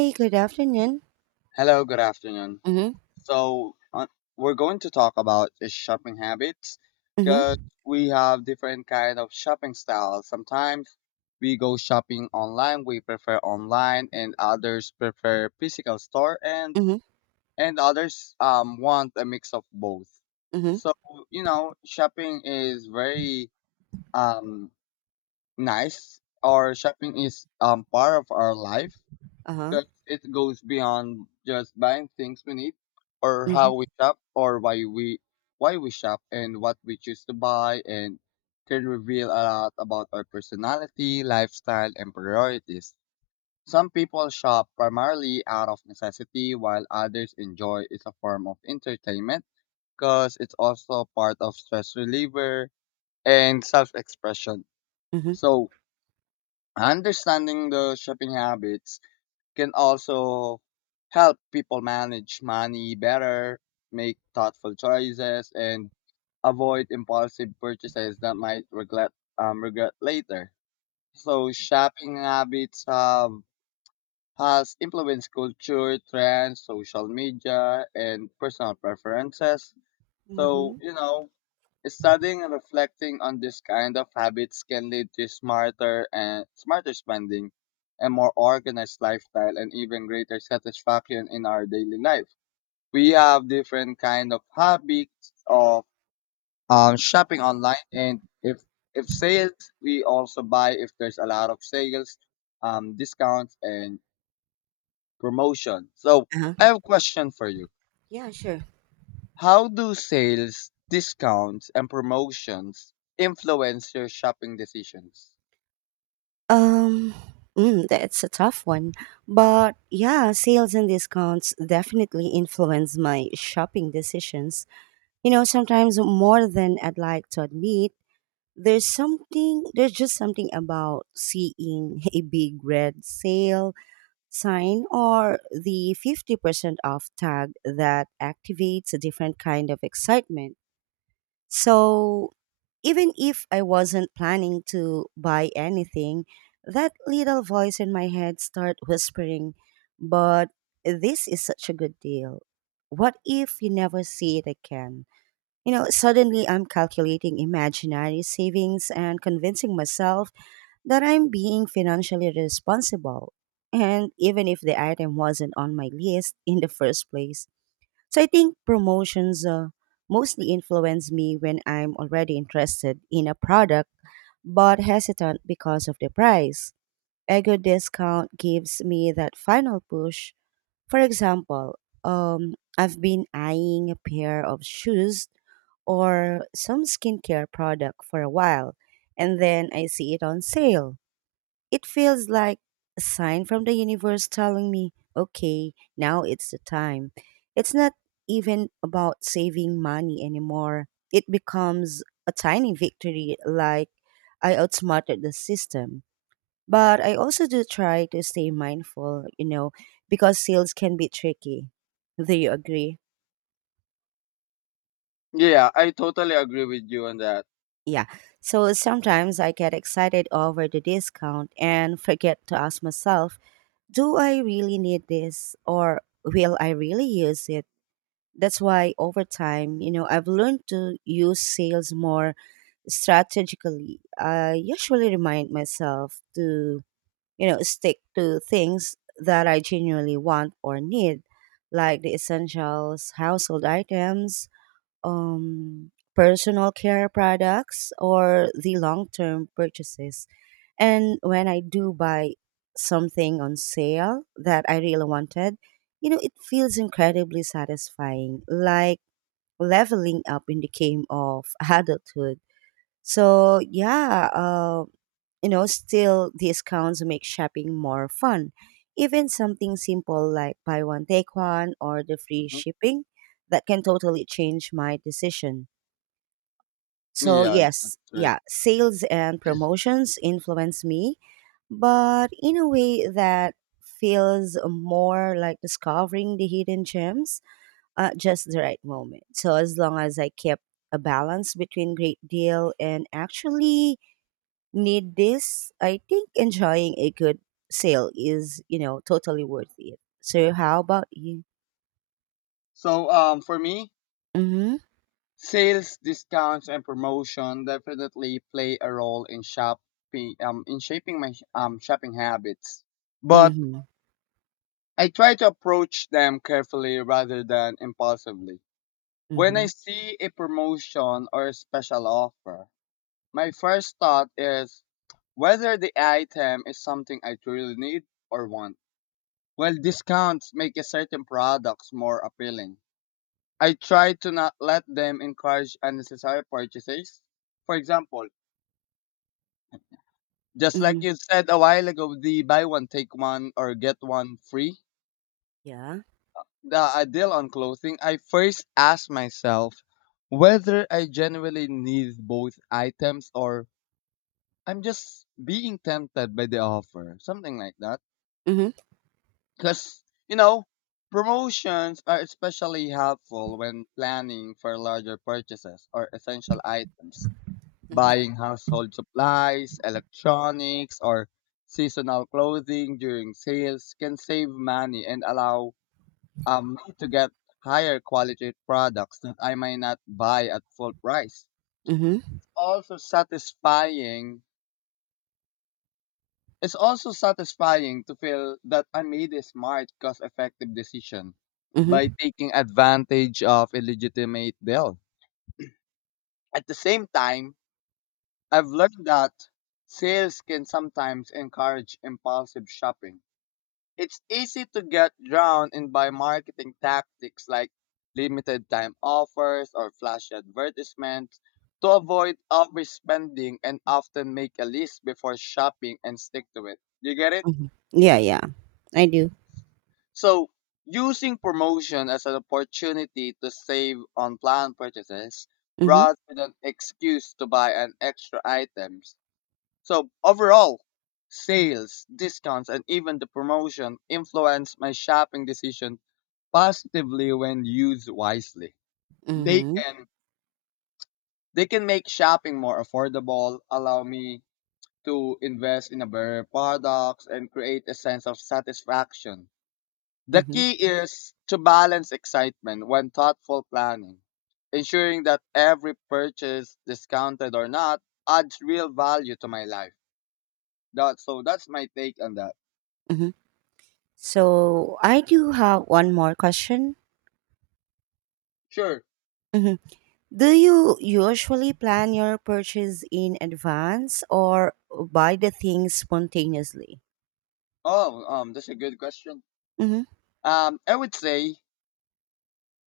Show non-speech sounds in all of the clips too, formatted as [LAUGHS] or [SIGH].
Hey, good afternoon. Hello, good afternoon. Mhm. So, uh, we're going to talk about the shopping habits because Mhm. we have different kind of shopping styles. Sometimes we go shopping online, we prefer online, and others prefer physical store, and Mhm. and others want a mix of both. Mhm. So, shopping is very um nice, or shopping is part of our life Uh-huh. because it goes beyond just buying things we need or how Mhm. we shop or why we shop and what we choose to buy and can reveal a lot about our personality, lifestyle and priorities. Some people shop primarily out of necessity while others enjoy it as a form of entertainment because it's also part of stress reliever and self-expression. Mhm. So, understanding the shopping habits can also help people manage money better, make thoughtful choices, and avoid impulsive purchases that might regret regret later. So shopping habits have has influenced culture, trends, social media, and personal preferences. So Mhm. you know studying and reflecting on this kind of habits can lead to smarter spending, a more organized lifestyle, and even greater satisfaction in our daily life. We have different kind of habits of shopping online, and if sales, we also buy if there's a lot of sales, discounts and promotion. So Uh-huh. I have a question for you. Yeah, sure. How do sales, discounts, and promotions influence your shopping decisions? Um that's a tough one. But yeah, sales and discounts definitely influence my shopping decisions. You know, sometimes more than I'd like to admit, there's just something about seeing a big red sale sign or the 50% off tag that activates a different kind of excitement. So even if I wasn't planning to buy anything, that little voice in my head started whispering, but this is such a good deal. What if you never see it again? You know, suddenly I'm calculating imaginary savings and convincing myself that I'm being financially responsible. And even if the item wasn't on my list in the first place, so I think promotions mostly influence me when I'm already interested in a product but hesitant because of the price. A good discount gives me that final push. For example, I've been eyeing a pair of shoes or some skincare product for a while, and then I see it on sale. It feels like a sign from the universe telling me, okay, now it's the time. It's not even about saving money anymore. It becomes a tiny victory, like I outsmarted the system. But I also do try to stay mindful, because sales can be tricky. Do you agree? Yeah, I totally agree with you on that. Yeah. So sometimes I get excited over the discount and forget to ask myself, do I really need this, or will I really use it? That's why over time, I've learned to use sales more strategically. I usually remind myself to, stick to things that I genuinely want or need, like the essentials, household items, personal care products, or the long term purchases. And when I do buy something on sale that I really wanted, you know, it feels incredibly satisfying, like leveling up in the game of [LAUGHS] adulthood. So, yeah, still discounts make shopping more fun. Even something simple like buy one, take one, or the free Mhm. shipping, that can totally change my decision. So Yeah, that's yes, right. yeah, sales and promotions influence me, but in a way that feels more like discovering the hidden gems at just the right moment. So as long as I keep a balance between great deal and actually need this, I think enjoying a good sale is, totally worth it. So how about you? So, for me, Mhm. sales, discounts, and promotion definitely play a role in shopping, in shaping my shopping habits. But Mhm. I try to approach them carefully rather than impulsively. When I Mhm. see a promotion or a special offer, my first thought is whether the item is something I truly need or want. While discounts make a certain products more appealing, I try to not let them encourage unnecessary purchases. For example, just like Mhm. you said a while ago, the buy one take one or get one free, Yeah. the deal on clothing, I first ask myself whether I genuinely need both items or I'm just being tempted by the offer, something like that. Mhm. Because, you know, promotions are especially helpful when planning for larger purchases or essential items, Mhm. buying household supplies, electronics, or seasonal clothing during sales can save money and allow me to get higher quality products that I might not buy at full price. Mhm. Also satisfying It's also satisfying to feel that I made a smart, cost effective decision by Mhm. taking advantage of a legitimate deal. At the same time, I've learned that sales can sometimes encourage impulsive shopping. It's easy to get drowned in by marketing tactics like limited time offers or flashy advertisements to avoid overspending and often make a list before shopping and stick to it. You get it? Mhm. Yeah, yeah. I do. So, using promotion as an opportunity to save on planned purchases Mhm. rather than excuse to buy an extra items. So, overall, sales, discounts, and even the promotion influence my shopping decision positively when used wisely. They Mhm. can they can make shopping more affordable, allow me to invest in a better products and create a sense of satisfaction. The Mhm. key is to balance excitement when thoughtful planning, ensuring that every purchase, discounted or not, adds real value to my life. That, so that's my take on that. Mhm. So, I do have one more question. Sure. Mhm. Do you usually plan your purchase in advance or buy the things spontaneously? Oh, that's a good question. Mhm. I would say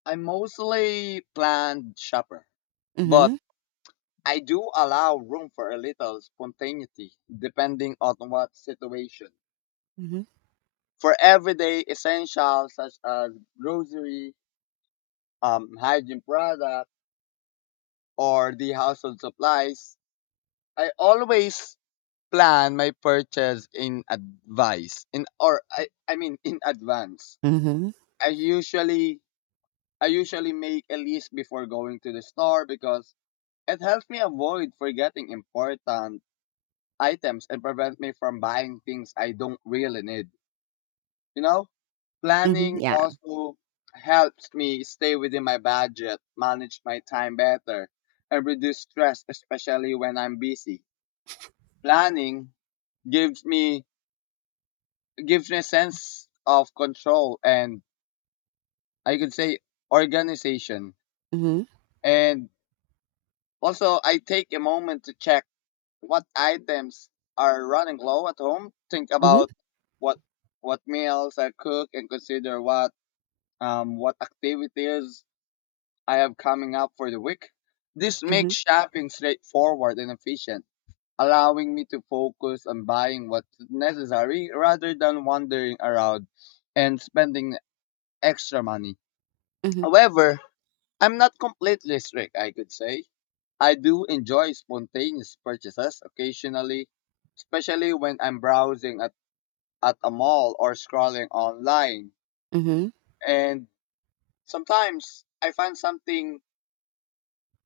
I'm mostly planned shopper, but Mhm. I do allow room for a little spontaneity depending on what situation. Mhm. For everyday essentials such as grocery, hygiene products or the household supplies, I always plan my purchase in advice in or I mean in advance. Mhm. I usually I usually make a list before going to the store because it helps me avoid forgetting important items and prevent me from buying things I don't really need. You know? Mhm. Planning Yeah. also helps me stay within my budget, manage my time better, and reduce stress, especially when I'm busy. Planning gives me gives me a sense of control and I could say organization. Mhm. And also I take a moment to check what items are running low at home. Think about Mhm. what what meals I cook and consider what activities I have coming up for the week. This makes Mhm. shopping straightforward and efficient, allowing me to focus on buying what's necessary rather than wandering around and spending extra money. Mhm. However, I'm not completely strict, I could say. I do enjoy spontaneous purchases occasionally, especially when I'm browsing at a mall or scrolling online. Mhm. And sometimes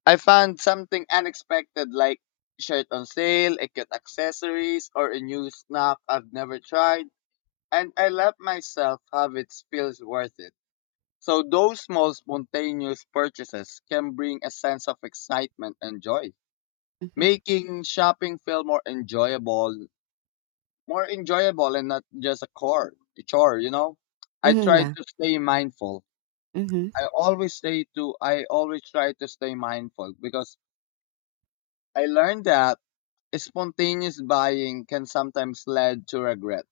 I find something unexpected like shirt on sale, a cute accessories, or a new snack I've never tried and I let myself have it feels worth it. So those small spontaneous purchases can bring a sense of excitement and joy, Mhm. making shopping feel more enjoyable and not just a chore, you know? I Mhm. try Yeah. to stay mindful. Mhm. I always try to stay mindful because I learned that spontaneous buying can sometimes lead to regret,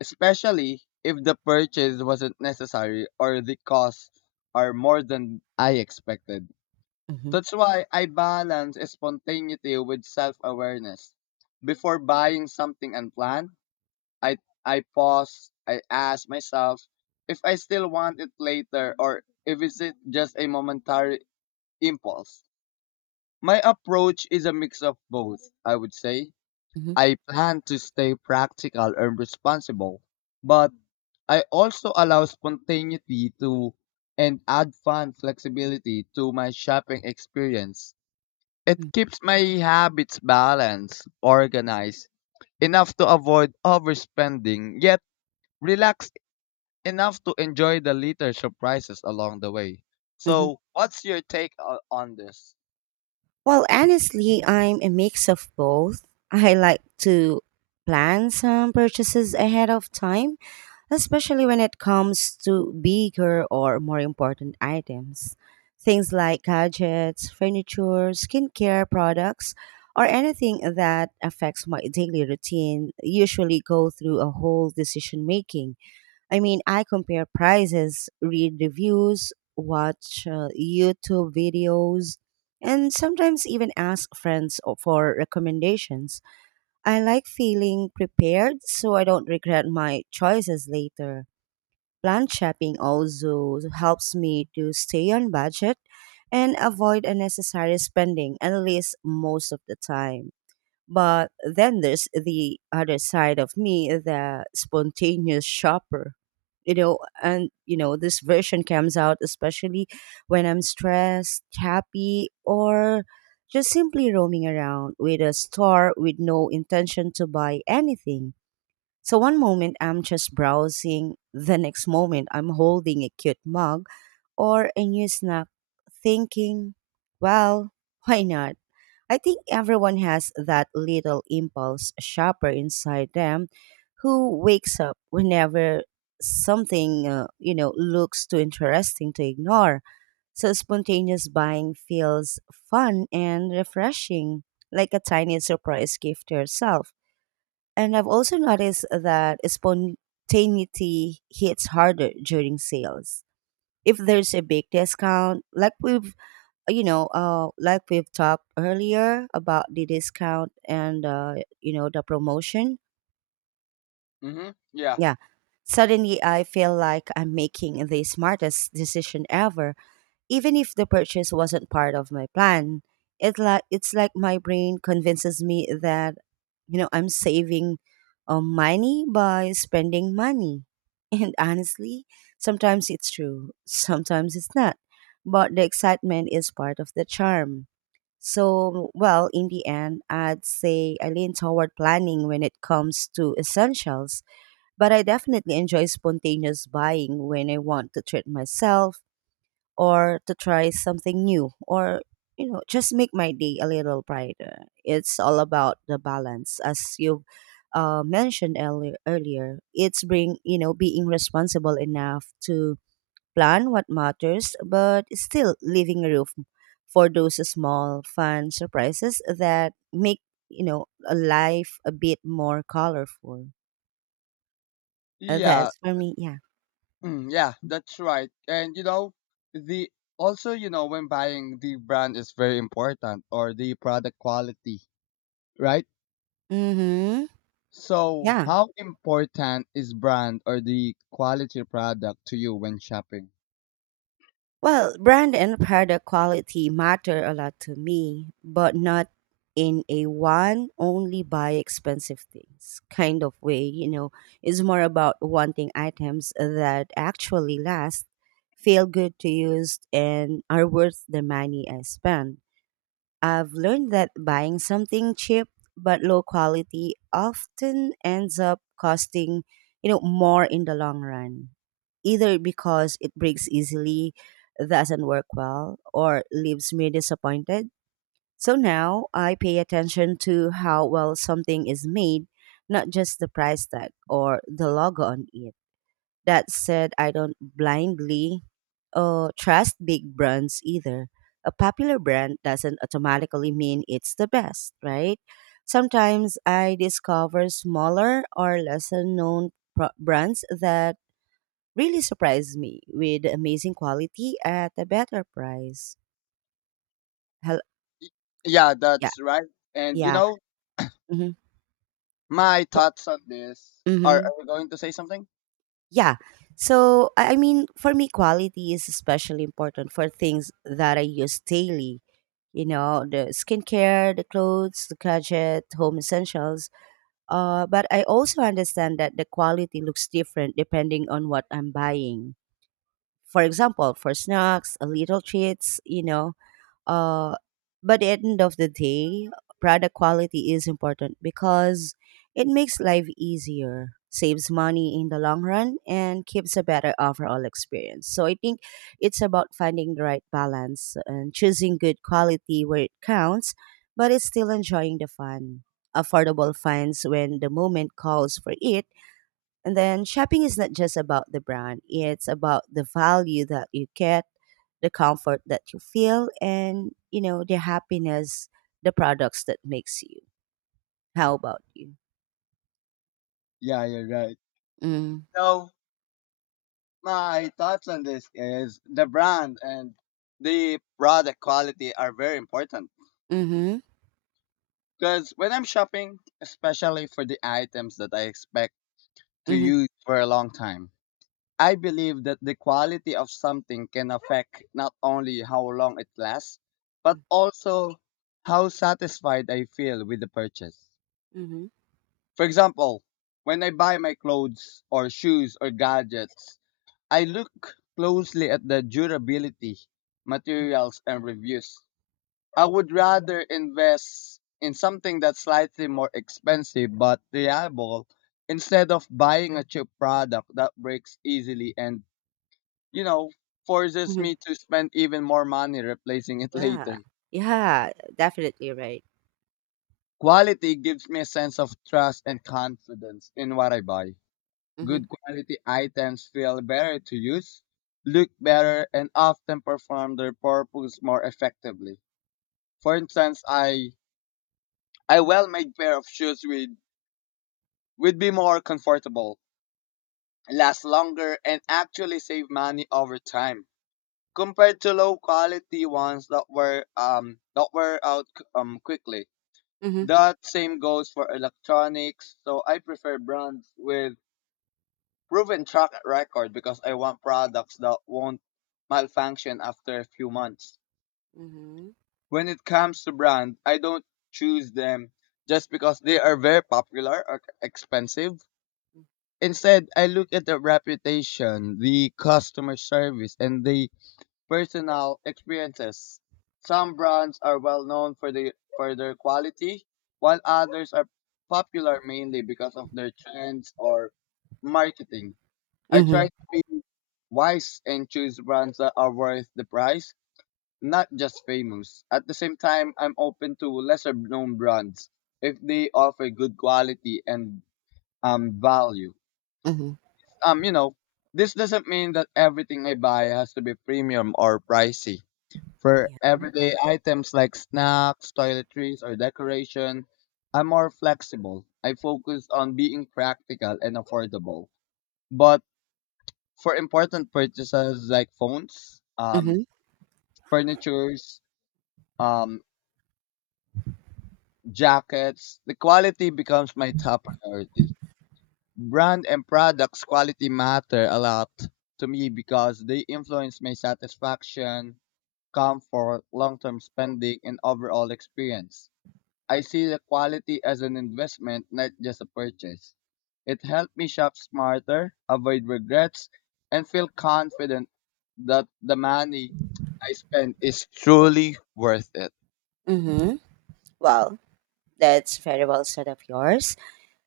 especially if the purchase wasn't necessary or the costs are more than I expected. Mhm. That's why I balance spontaneity with self-awareness. Before buying something unplanned, I I pause, I ask myself if I still want it later or if it's just a momentary impulse. My approach is a mix of both, I would say. Mhm. I plan to stay practical and responsible, but I also allow spontaneity to and add fun flexibility to my shopping experience. Mhm. It keeps my habits balanced, organized, enough to avoid overspending, yet relaxed enough to enjoy the little surprises along the way. Mhm. So, what's your take on this? Well, honestly, I'm a mix of both. I like to plan some purchases ahead of time, especially when it comes to bigger or more important items. Things like gadgets, furniture, skincare products, or anything that affects my daily routine usually go through a whole decision making. I mean, I compare prices, read reviews, watch YouTube videos, and sometimes even ask friends for recommendations. I like feeling prepared so I don't regret my choices later. Plan shopping also helps me to stay on budget and avoid unnecessary spending, at least most of the time. But then there's the other side of me, the spontaneous shopper. You know, and this version comes out especially when I'm stressed, happy, or just simply roaming around with a store with no intention to buy anything. So one moment I'm just browsing, the next moment I'm holding a cute mug or a new snack, thinking, well, why not? I think everyone has that little impulse shopper inside them who wakes up whenever something looks too interesting to ignore. So spontaneous buying feels fun and refreshing, like a tiny surprise gift to yourself. And I've also noticed that spontaneity hits harder during sales. If there's a big discount, like we've talked earlier about the discount and the promotion. Mm-hmm. Yeah. Yeah. Suddenly, I feel like I'm making the smartest decision ever, even if the purchase wasn't part of my plan. It's like my brain convinces me that I'm saving money by spending money. [LAUGHS] And honestly, sometimes it's true, sometimes it's not. But the excitement is part of the charm. So, well, in the end, I'd say I lean toward planning when it comes to essentials, but I definitely enjoy spontaneous buying when I want to treat myself or to try something new or, just make my day a little brighter. It's all about the balance, as you mentioned earlier. Earlier, it's bring being responsible enough to plan what matters, but still leaving room for those small fun surprises that make a life a bit more colorful. Yeah. That's for me, yeah. Mm, yeah, that's right. And you know, the also, you know, when buying the brand is very important or the product quality, right? Mm-hmm. So, Yeah. how important is brand or the quality product to you when shopping? Well, brand and product quality matter a lot to me, but not in a one only buy expensive things kind of way. You know, it's more about wanting items that actually last, feel good to use, and are worth the money I spend. I've learned that buying something cheap but low quality often ends up costing more in the long run. Either because it breaks easily, doesn't work well, or leaves me disappointed. So now I pay attention to how well something is made, not just the price tag or the logo on it. That said, I don't blindly trust big brands either. A popular brand doesn't automatically mean it's the best, right? Sometimes I discover smaller or lesser known brands that really surprise me with amazing quality at a better price. Hel- Yeah, yeah, that's right. And you yeah. know, hmm my thoughts on this hmm are you going to say something? Yeah. So, I mean, for me, quality is especially important for things that I use daily, the skincare, the clothes, the gadget, home essentials. But I also understand that the quality looks different depending on what I'm buying. For example, for snacks, a little treats, uh, but at the end of the day, product quality is important because it makes life easier, saves money in the long run, and keeps a better overall experience. So I think it's about finding the right balance and choosing good quality where it counts, but it's still enjoying the fun affordable finds when the moment calls for it. And then shopping is not just about the brand, it's about the value that you get, the comfort that you feel, and the happiness, the products that makes you. How about you? Yeah, you're right. Mm. So, my thoughts on this is the brand and the product quality are very important Mhm. because when I'm shopping, especially for the items that I expect to Mhm. use for a long time, I believe that the quality of something can affect not only how long it lasts, but Mm. also how satisfied I feel with the purchase. Mhm. For example, when I buy my clothes or shoes or gadgets, I look closely at the durability, materials, and reviews. I would rather invest in something that's slightly more expensive but reliable instead of buying a cheap product that breaks easily and, you know, forces Mhm. me to spend even more money replacing it [LAUGHS] Yeah. later. Yeah, definitely right. Quality gives me a sense of trust and confidence in what I buy. Mhm. Good quality items feel better to use, look better, and often perform their purpose more effectively. For instance, I a well-made pair of shoes would be more comfortable, last longer, and actually save money over time compared to low quality ones that were out quickly. Mhm. That same goes for electronics. So I prefer brands with proven track record because I want products that won't malfunction after a few months. Mhm. When it comes to brand, I don't choose them just because they are very popular or expensive. Instead, I look at the reputation, the customer service, and the personal experiences. Some brands are well known for the for their quality, while others are popular mainly because of their trends or marketing. I Mhm. try to be wise and choose brands that are worth the price, not just famous. At the same time, I'm open to lesser known brands if they offer good quality and value. Mhm. Um, you know, this doesn't mean that everything I buy has to be premium or pricey. For Yeah. everyday items like snacks, toiletries, or decoration, I'm more flexible. I focus on being practical and affordable. But for important purchases like phones, Mhm. furnitures, um, jackets, the quality becomes my top priority. Brand and products quality matter a lot to me because they influence my satisfaction, comfort, long-term spending, and overall experience. I see the quality as an investment, not just a purchase. It helped me shop smarter, avoid regrets, and feel confident that the money I spend is truly worth it. Mhm. Well, that's very well said of yours.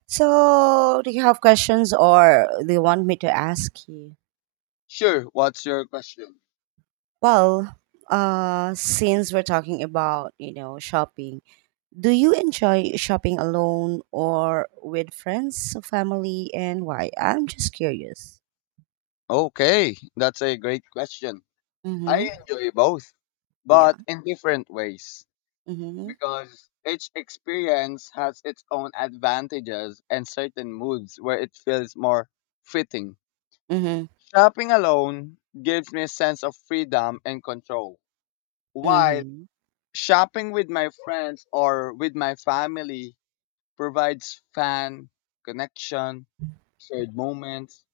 So, do you have questions or do you want me to ask you? Sure, what's your question? Well, since we're talking about shopping, do you enjoy shopping alone or with friends, family, and why? I'm just curious. Okay, that's a great question. I Mm-hmm. enjoy both, Yeah. but in different ways Mm-hmm. because each experience has its own advantages and certain moods where it feels more fitting. Mm-hmm. Shopping alone gives me a sense of freedom and control, while Mm-hmm. shopping with my friends or with my family provides fun, connection, shared moments,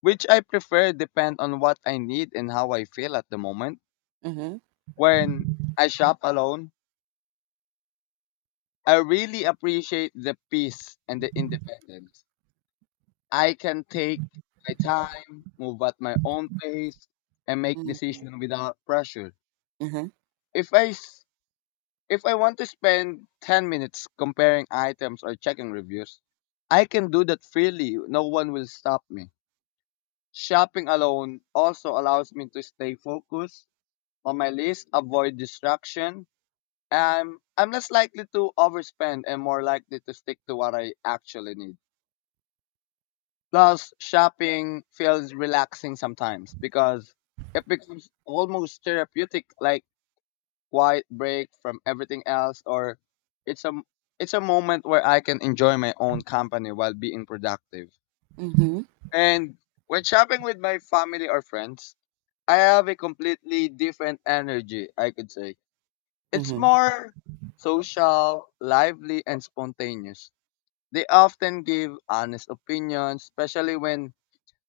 which I prefer depend on what I need and how I feel at the moment. Mm-hmm. When I shop alone, I really appreciate the peace and the independence. I can take my time, move at my own pace, and make Mm-hmm. decisions without pressure. Mm-hmm. If I s- If I want to spend 10 minutes comparing items or checking reviews, I can do that freely. No one will stop me. Shopping alone also allows me to stay focused on my list, avoid distraction, and I'm less likely to overspend and more likely to stick to what I actually need. Plus, shopping feels relaxing sometimes because it becomes almost therapeutic, like quiet break from everything else or it's a it's a moment where I can enjoy my own company while being productive. Mm-hmm. And when shopping with my family or friends, I have a completely different energy, I could say. It's Mm-hmm. more social, lively and spontaneous. They often give honest opinions, especially when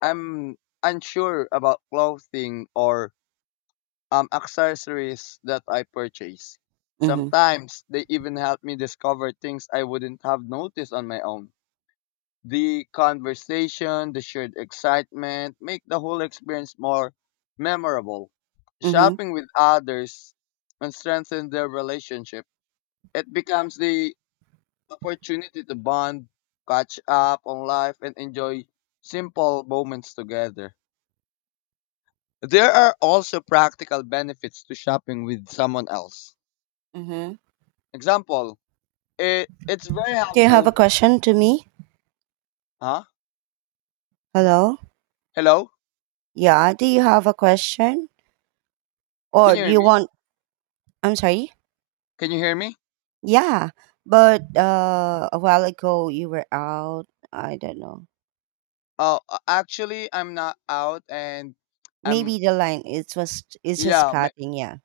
I'm unsure about clothing or accessories that I purchase. Mm-hmm. Sometimes they even help me discover things I wouldn't have noticed on my own. The conversation, the shared excitement make the whole experience more memorable. Mm-hmm. Shopping with others and strengthen their relationship. It becomes the opportunity to bond, catch up on life, and enjoy simple moments together. There are also practical benefits to shopping with someone else. Mm-hmm. Example, it's very Do you have a helpful. question to me? Huh? Hello? Hello? Yeah. Do you have a question? Can Or you do hear you me? want, I'm sorry? Can you hear me? Yeah, but a while ago you were out. I don't know. Oh, actually, I'm not out, and I'm Maybe the line it's just yeah. Cutting. Yeah.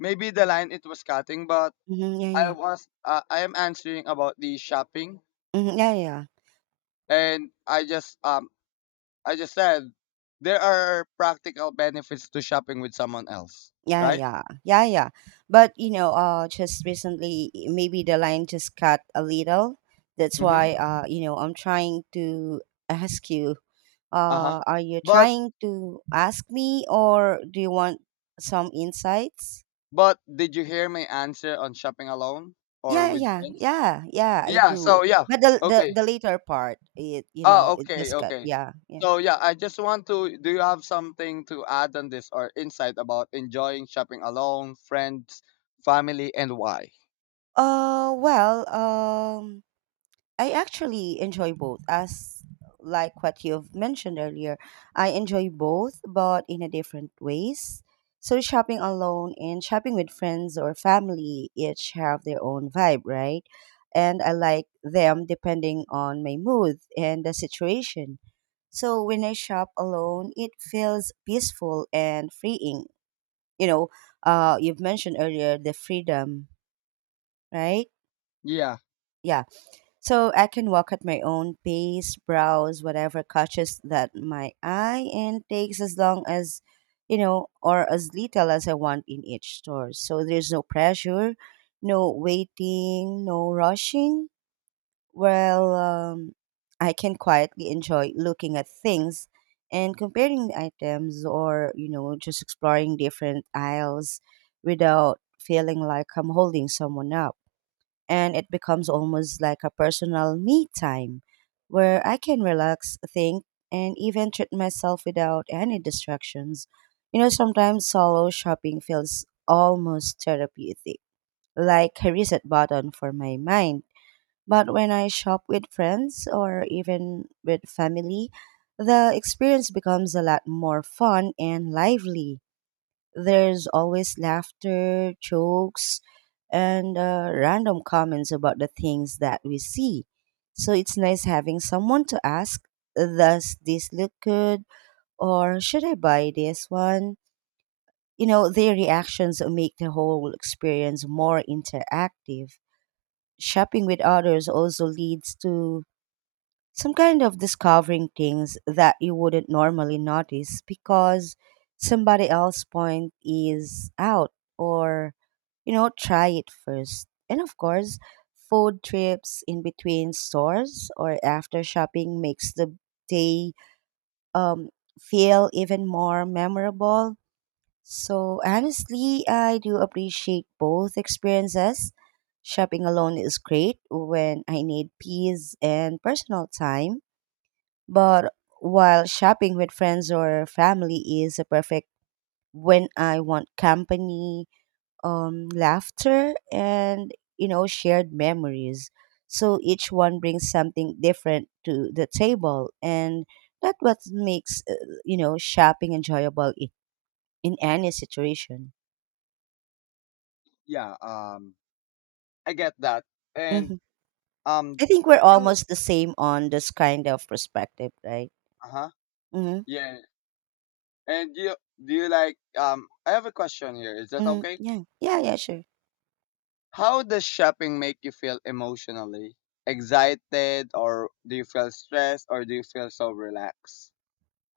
Maybe the line it was cutting, but Mm-hmm, yeah, I yeah. was I am answering about the shopping, Mm-hmm, yeah, yeah. and I just said there are practical benefits to shopping with someone else, Yeah, right? yeah, yeah, yeah. But you know, just recently, maybe the line just cut a little. That's Mm-hmm. why, I'm trying to ask you. Uh huh. Are you But trying to ask me, or do you want some insights? but did you hear my answer on shopping alone or Yeah, with yeah, friends? yeah, yeah, I Yeah. do. So yeah. But the the Okay. the later part, it you Oh, know, it okay, does cut. okay. Yeah, yeah. So yeah, I just want to. Do you have something to add on this or insight about enjoying shopping alone, friends, family, and why? Well, I actually enjoy both. As like what you've mentioned earlier, I enjoy both, but in a different ways. So shopping alone and shopping with friends or family each have their own vibe, right? And I like them depending on my mood and the situation. So when I shop alone, it feels peaceful and freeing. You know, you've mentioned earlier the freedom, right? Yeah, Yeah. So I can walk at my own pace, browse whatever catches that my eye, and takes as long as, or as little as I want in each store. So there's no pressure, no waiting, no rushing. Well, I can quietly enjoy looking at things and comparing the items or, just exploring different aisles without feeling like I'm holding someone up. And it becomes almost like a personal me time where I can relax, think, and even treat myself without any distractions. You know, sometimes solo shopping feels almost therapeutic, like a reset button for my mind. But when I shop with friends or even with family, the experience becomes a lot more fun and lively. There's always laughter, jokes, and random comments about the things that we see. So it's nice having someone to ask, "Does this look good? Or should I buy this one?" Their reactions make the whole experience more interactive. Shopping with others also leads to some kind of discovering things that you wouldn't normally notice because somebody else point is out, or try it first. And of course food trips in between stores or after shopping makes the day um, feel even more memorable. So honestly, I do appreciate both experiences. Shopping alone is great when I need peace and personal time, but while shopping with friends or family is a perfect when I want company, laughter, and shared memories. So each one brings something different to the table, and that's what makes shopping enjoyable in any situation. yeah. I get that. And Hmm. um, I think we're you, almost the same on this kind of perspective, right? uh huh, Mm-hmm. yeah. And you, do you like? I have a question here. Is that Mm-hmm. okay? Yeah, yeah, yeah, sure. How does shopping make you feel emotionally? Excited, or do you feel stressed, or do you feel so relaxed?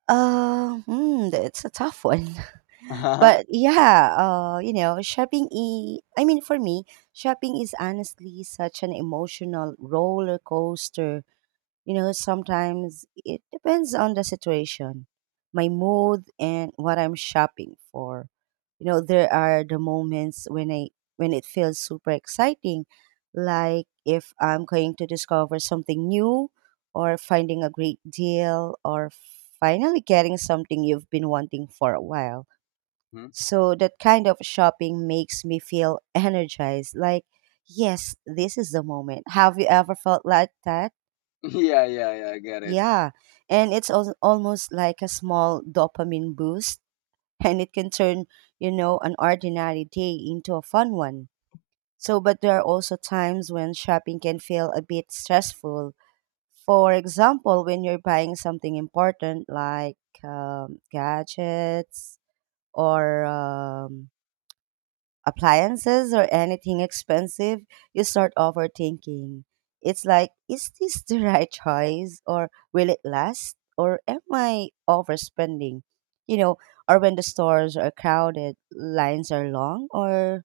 It's a tough one. [LAUGHS] Uh huh. [LAUGHS] But yeah, shopping e I mean for me, shopping is honestly such an emotional roller coaster. Sometimes it depends on the situation, my mood, and what I'm shopping for. There are the moments when it feels super exciting, like if I'm going to discover something new, or finding a great deal, or finally getting something you've been wanting for a while. So that kind of shopping makes me feel [LAUGHS] energized, like yes, this is the moment. Have you ever felt like that? Yeah, yeah, yeah. I get it. Yeah, and it's al almost like a small dopamine boost, [LAUGHS] and it can turn, an ordinary day into a fun one. So, but there are also times when shopping can feel a bit stressful. For example, when you're buying something important like gadgets or appliances or anything expensive, you start overthinking. It's like, is this the [LAUGHS] right choice? Or will it last? Or am I overspending? You know, or when the stores are crowded, lines are long, or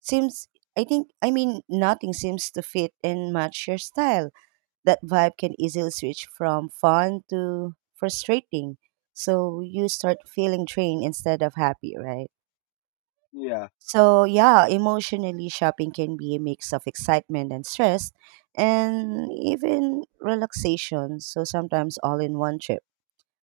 seems, I think, I mean, nothing seems to fit and match your style. That vibe can easily switch from fun to frustrating. So you start feeling drained instead of happy, right? Yeah. So yeah, emotionally shopping can be a mix of excitement and stress and even relaxation. So sometimes all in one trip.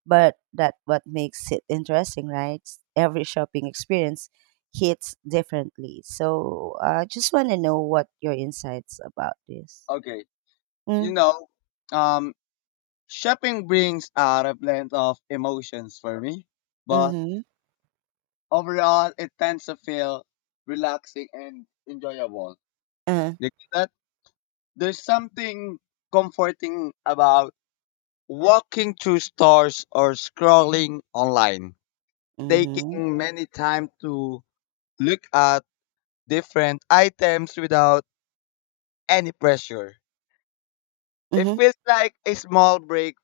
But that what makes it interesting, right? Every shopping experience hits differently. So I just want to know what your insights about this. Okay. You Mm, know, um, shopping brings out a blend of emotions for me, but mhm. overall, it tends to feel relaxing and enjoyable. Uh, You get that, there's something comforting about walking through stores or scrolling online, mhm. taking many time to look at different items without any pressure. It Mhm. feels like a small break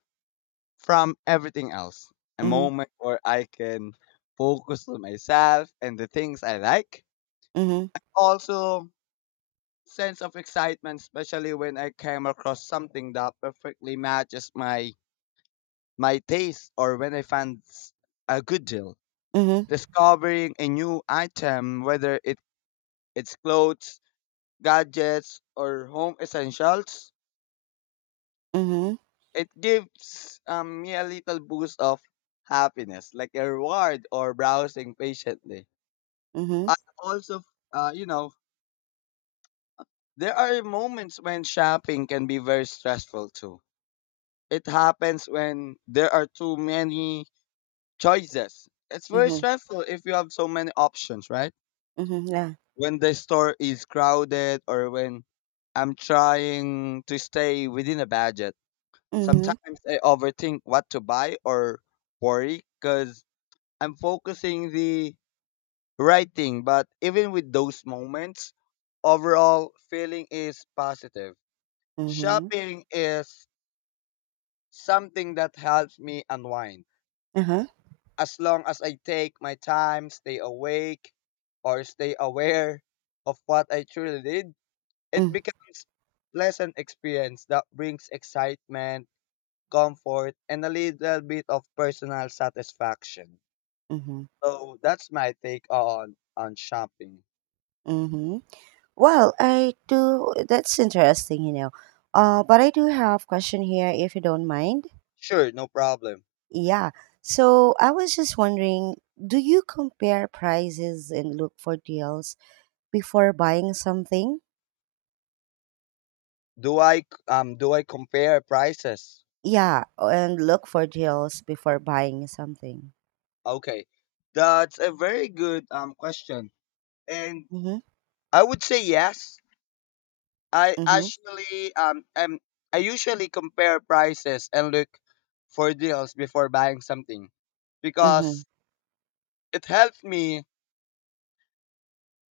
from everything else. A Mhm. moment where I can focus on myself and the things I like. Mhm. Also, sense of excitement, especially when I came across something that perfectly matches my taste or when I find a good deal. Mhm. Discovering a new item, whether it's clothes, gadgets, or home essentials, Mhm. it gives me a little boost of happiness, like a reward or browsing patiently. Mhm. I also, you know, there are moments when shopping can be very stressful too. It happens when there are too many choices. It's very Mhm. stressful if you have so many options, right? Mhm. Yeah. When the store is crowded or when I'm trying to stay within a budget. Mhm. Sometimes I overthink what to buy or worry because I'm focusing the right thing. But even with those moments, overall feeling is positive. Mhm. Shopping is something that helps me unwind. Uh-huh. As long as I take my time, stay awake, or stay aware of what I truly did, it Mm, becomes pleasant experience that brings excitement, comfort, and a little bit of personal satisfaction. mhm. So that's my take on shopping. Mm-hmm. Well, I do. That's interesting. But I do have question here, if you don't mind. Sure, no problem. Yeah. So I was just wondering, do you compare prices and look for deals before buying something? Do I compare prices? Yeah, and look for deals before buying something. Okay, that's a very good question, and Mm-hmm. I would say yes. I Mm-hmm. actually I usually compare prices and look for deals before buying something Mm-hmm. because it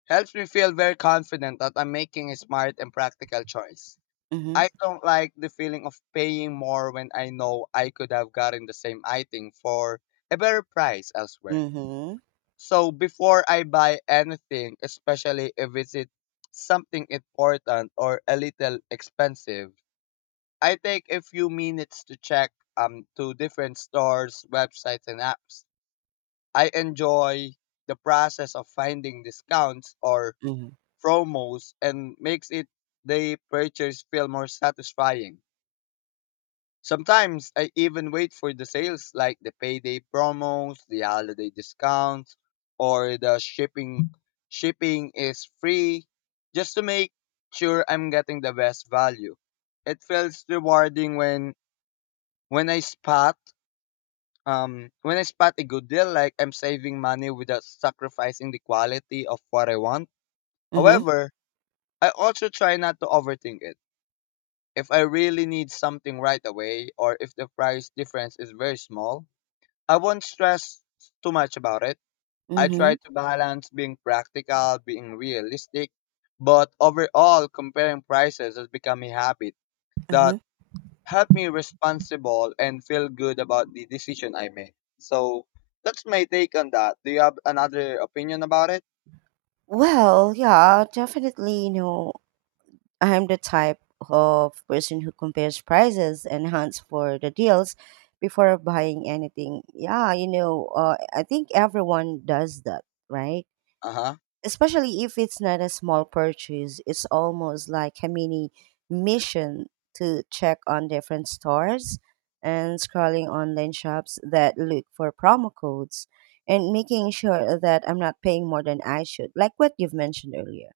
helps me feel very confident that I'm making a smart and practical choice. Mm-hmm. I don't like the feeling of paying more when I know I could have gotten the same item for a better price elsewhere. Mm-hmm. So before I buy anything, especially if something important or a little expensive, I take a few minutes to check to different stores, websites and apps. I enjoy the process of finding discounts or Mm-hmm. promos and makes it the purchase feel more satisfying. Sometimes I even wait for the sales like the payday promos, the holiday discounts, or the shipping is free just to make sure I'm getting the best value. It feels rewarding when when I spot when I spot a good deal like I'm saving money without sacrificing the quality of what I want. Mm-hmm. Mm-hmm. However, I also try not to overthink it. If I really need something right away or if the price difference is very small, I won't stress too much about it. I Mm-hmm. try to balance being practical, being realistic, but overall, comparing prices has become a habit that Uh-huh. helped me responsible and feel good about the decision I made. So that's my take on that. Do you have another opinion about it? Well, yeah, definitely, I am the type of person who compares prices and hunts for the deals before buying anything. Yeah, I think everyone does that, right? Uh huh. Especially if it's not a small purchase, it's almost like a mini mission to check on different stores and scrolling online shops that look for promo codes and making sure that I'm not paying more than I should, like what you've mentioned earlier.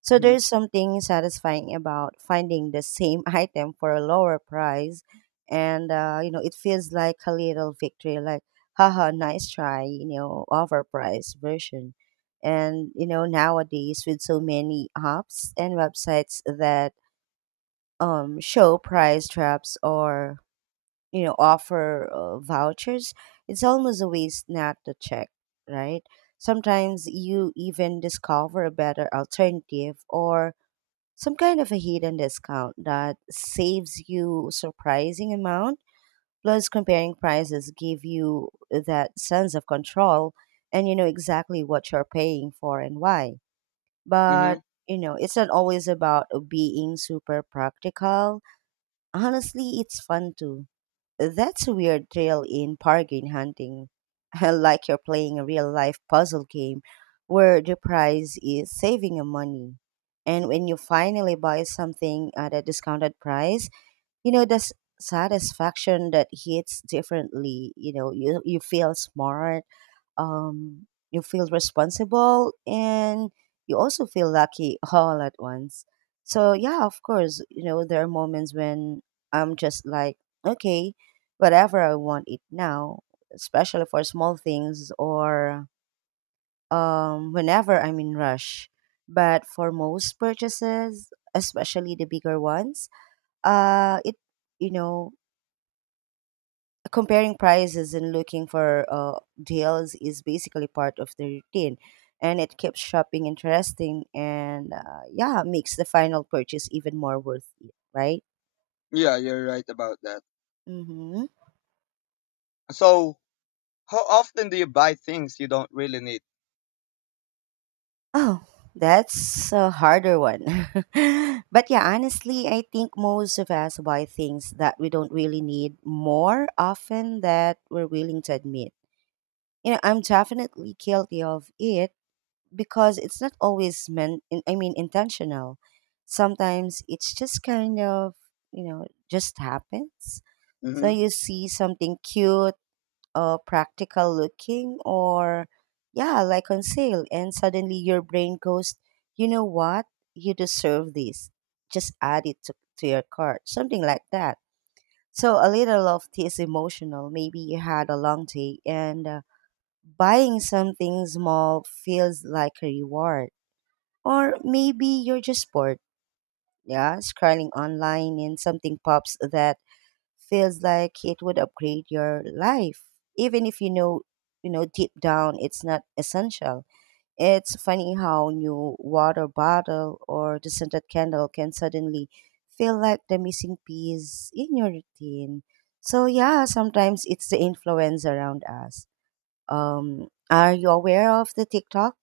So Mhm. there's something satisfying about finding the same [LAUGHS] item for a lower price, and it feels like a little victory, like haha, nice try, overpriced version. And nowadays with so many apps and websites that show price traps or offer vouchers, it's almost a waste not to check, right? Sometimes you even discover a better alternative or some kind of a hidden discount that saves you surprising amount. Plus, comparing prices give you that sense of control, and you know exactly what you're paying for and why, but Mhm. It's not always about being super practical. Honestly, it's fun too. That's a weird thrill in bargain hunting. [LAUGHS] Like you're playing a real life puzzle game where the prize is saving your money. And when you finally buy something at a discounted price, the satisfaction that hits differently. You feel smart, you feel responsible, and you also feel lucky [LAUGHS] all at once. So, yeah, of course, there are moments when I'm just like, okay, whatever I want it now, especially for small things or whenever I'm in rush. But for most purchases, especially the bigger ones, uh, it, you know, comparing prices and looking for deals is basically part of the routine, and it keeps shopping interesting, and yeah makes the final purchase even more worth it, right? Yeah, you're right about that. Mm-hmm. So how often do you buy things you don't really need? Oh, that's a harder one. [LAUGHS] But yeah, honestly, I think most of us buy things that we don't really need more often that we're willing to admit. I'm definitely guilty of it, because it's not always I mean intentional. Sometimes it's just kind of just happens. So Hmm. you see something cute or practical looking or yeah, like on sale, and suddenly your brain goes, you know what, you deserve this, just add it to your cart, something like that. So a little of this emotional, maybe you had a long day and buying something small feels like a reward. Or maybe you're just bored, yeah, scrolling online and something pops that feels like it would upgrade your life, even if you know, deep down it's not essential. It's funny how new water bottle or the scented candle can suddenly feel like the missing piece in your routine. So yeah, sometimes it's the influence around us. Are you aware of the TikTok?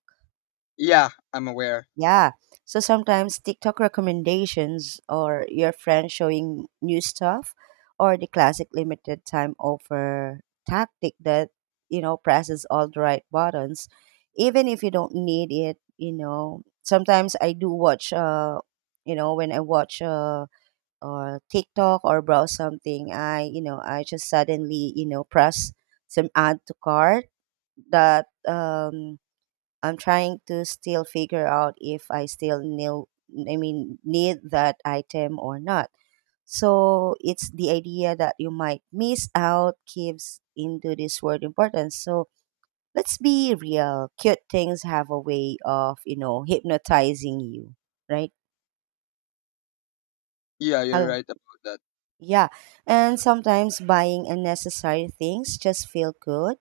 Yeah, I'm aware. Yeah. So sometimes TikTok recommendations or your friend showing new stuff or the classic limited time offer tactic that, presses all the right buttons, even if you don't need it. Sometimes I do watch, when I watch TikTok or browse something, I just suddenly, press some add to cart that, I'm trying to still figure out if I still I mean, need that item or not. So it's the idea that you might miss out gives into this word importance. So let's be real. Cute things have a way of, hypnotizing you, right? Yeah, you're Hello. right about that. Yeah. And sometimes buying unnecessary things just feel good,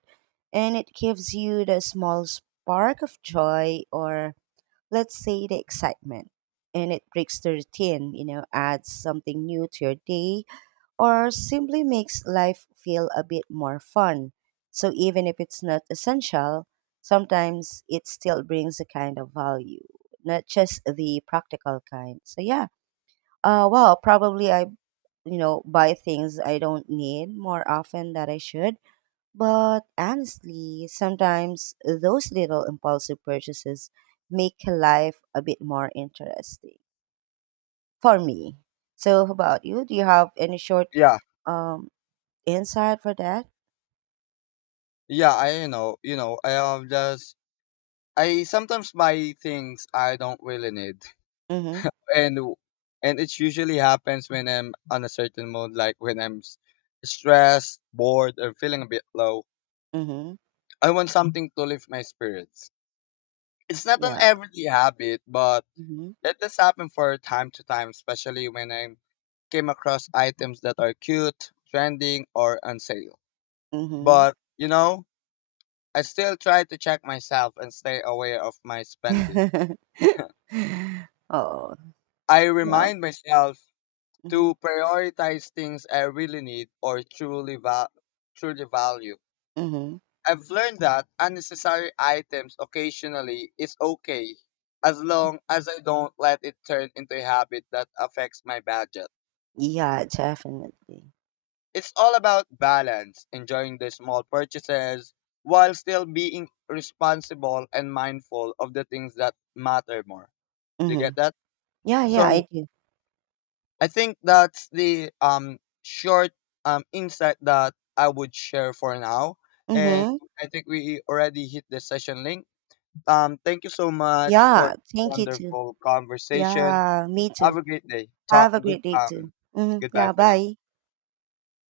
and it gives you the small spark of joy, or let's say the excitement, and it breaks the routine, adds something new to your day, or simply makes life feel a bit more fun. So even if it's not essential, sometimes it still brings a kind of value, not just the practical kind. So yeah, well, probably I buy things I don't need more often than I should. But honestly, sometimes those little impulsive purchases make life a bit more interesting for me. So, how about you? Do you have any short Yeah, um insight for that? yeah, I know. You know, I sometimes buy things I don't really need, Mm-hmm. and it usually happens when I'm on a certain mood, like when stressed, bored, or feeling a bit low. Mm-hmm. I want something to lift my spirits. It's not an Yeah. everyday habit, but Mm-hmm. it does happen for time to time, especially when I'm came across items that are cute, trending, or on sale. Mm-hmm. But, you know, I still try to check myself and stay aware of my spending. [LAUGHS] Oh, I well. remind myself Mm-hmm. to prioritize things I really need or truly value. Mm-hmm. I've learned that unnecessary items occasionally is okay as long as I don't let it turn into a habit that affects my budget. Yeah, definitely. It's all about balance, enjoying the small purchases while still being responsible and mindful of the things that matter more. Do you Mm-hmm. get that? Yeah, yeah, So I do. I think that's the short insight that I would share for now. And Mm-hmm. I think we already hit the session link. Um, thank you so much for Yeah, this thank you too. wonderful conversation. Yeah, me too. Have a great day. Talk Have a good great day too. Mhm. Goodbye Yeah, for now. bye.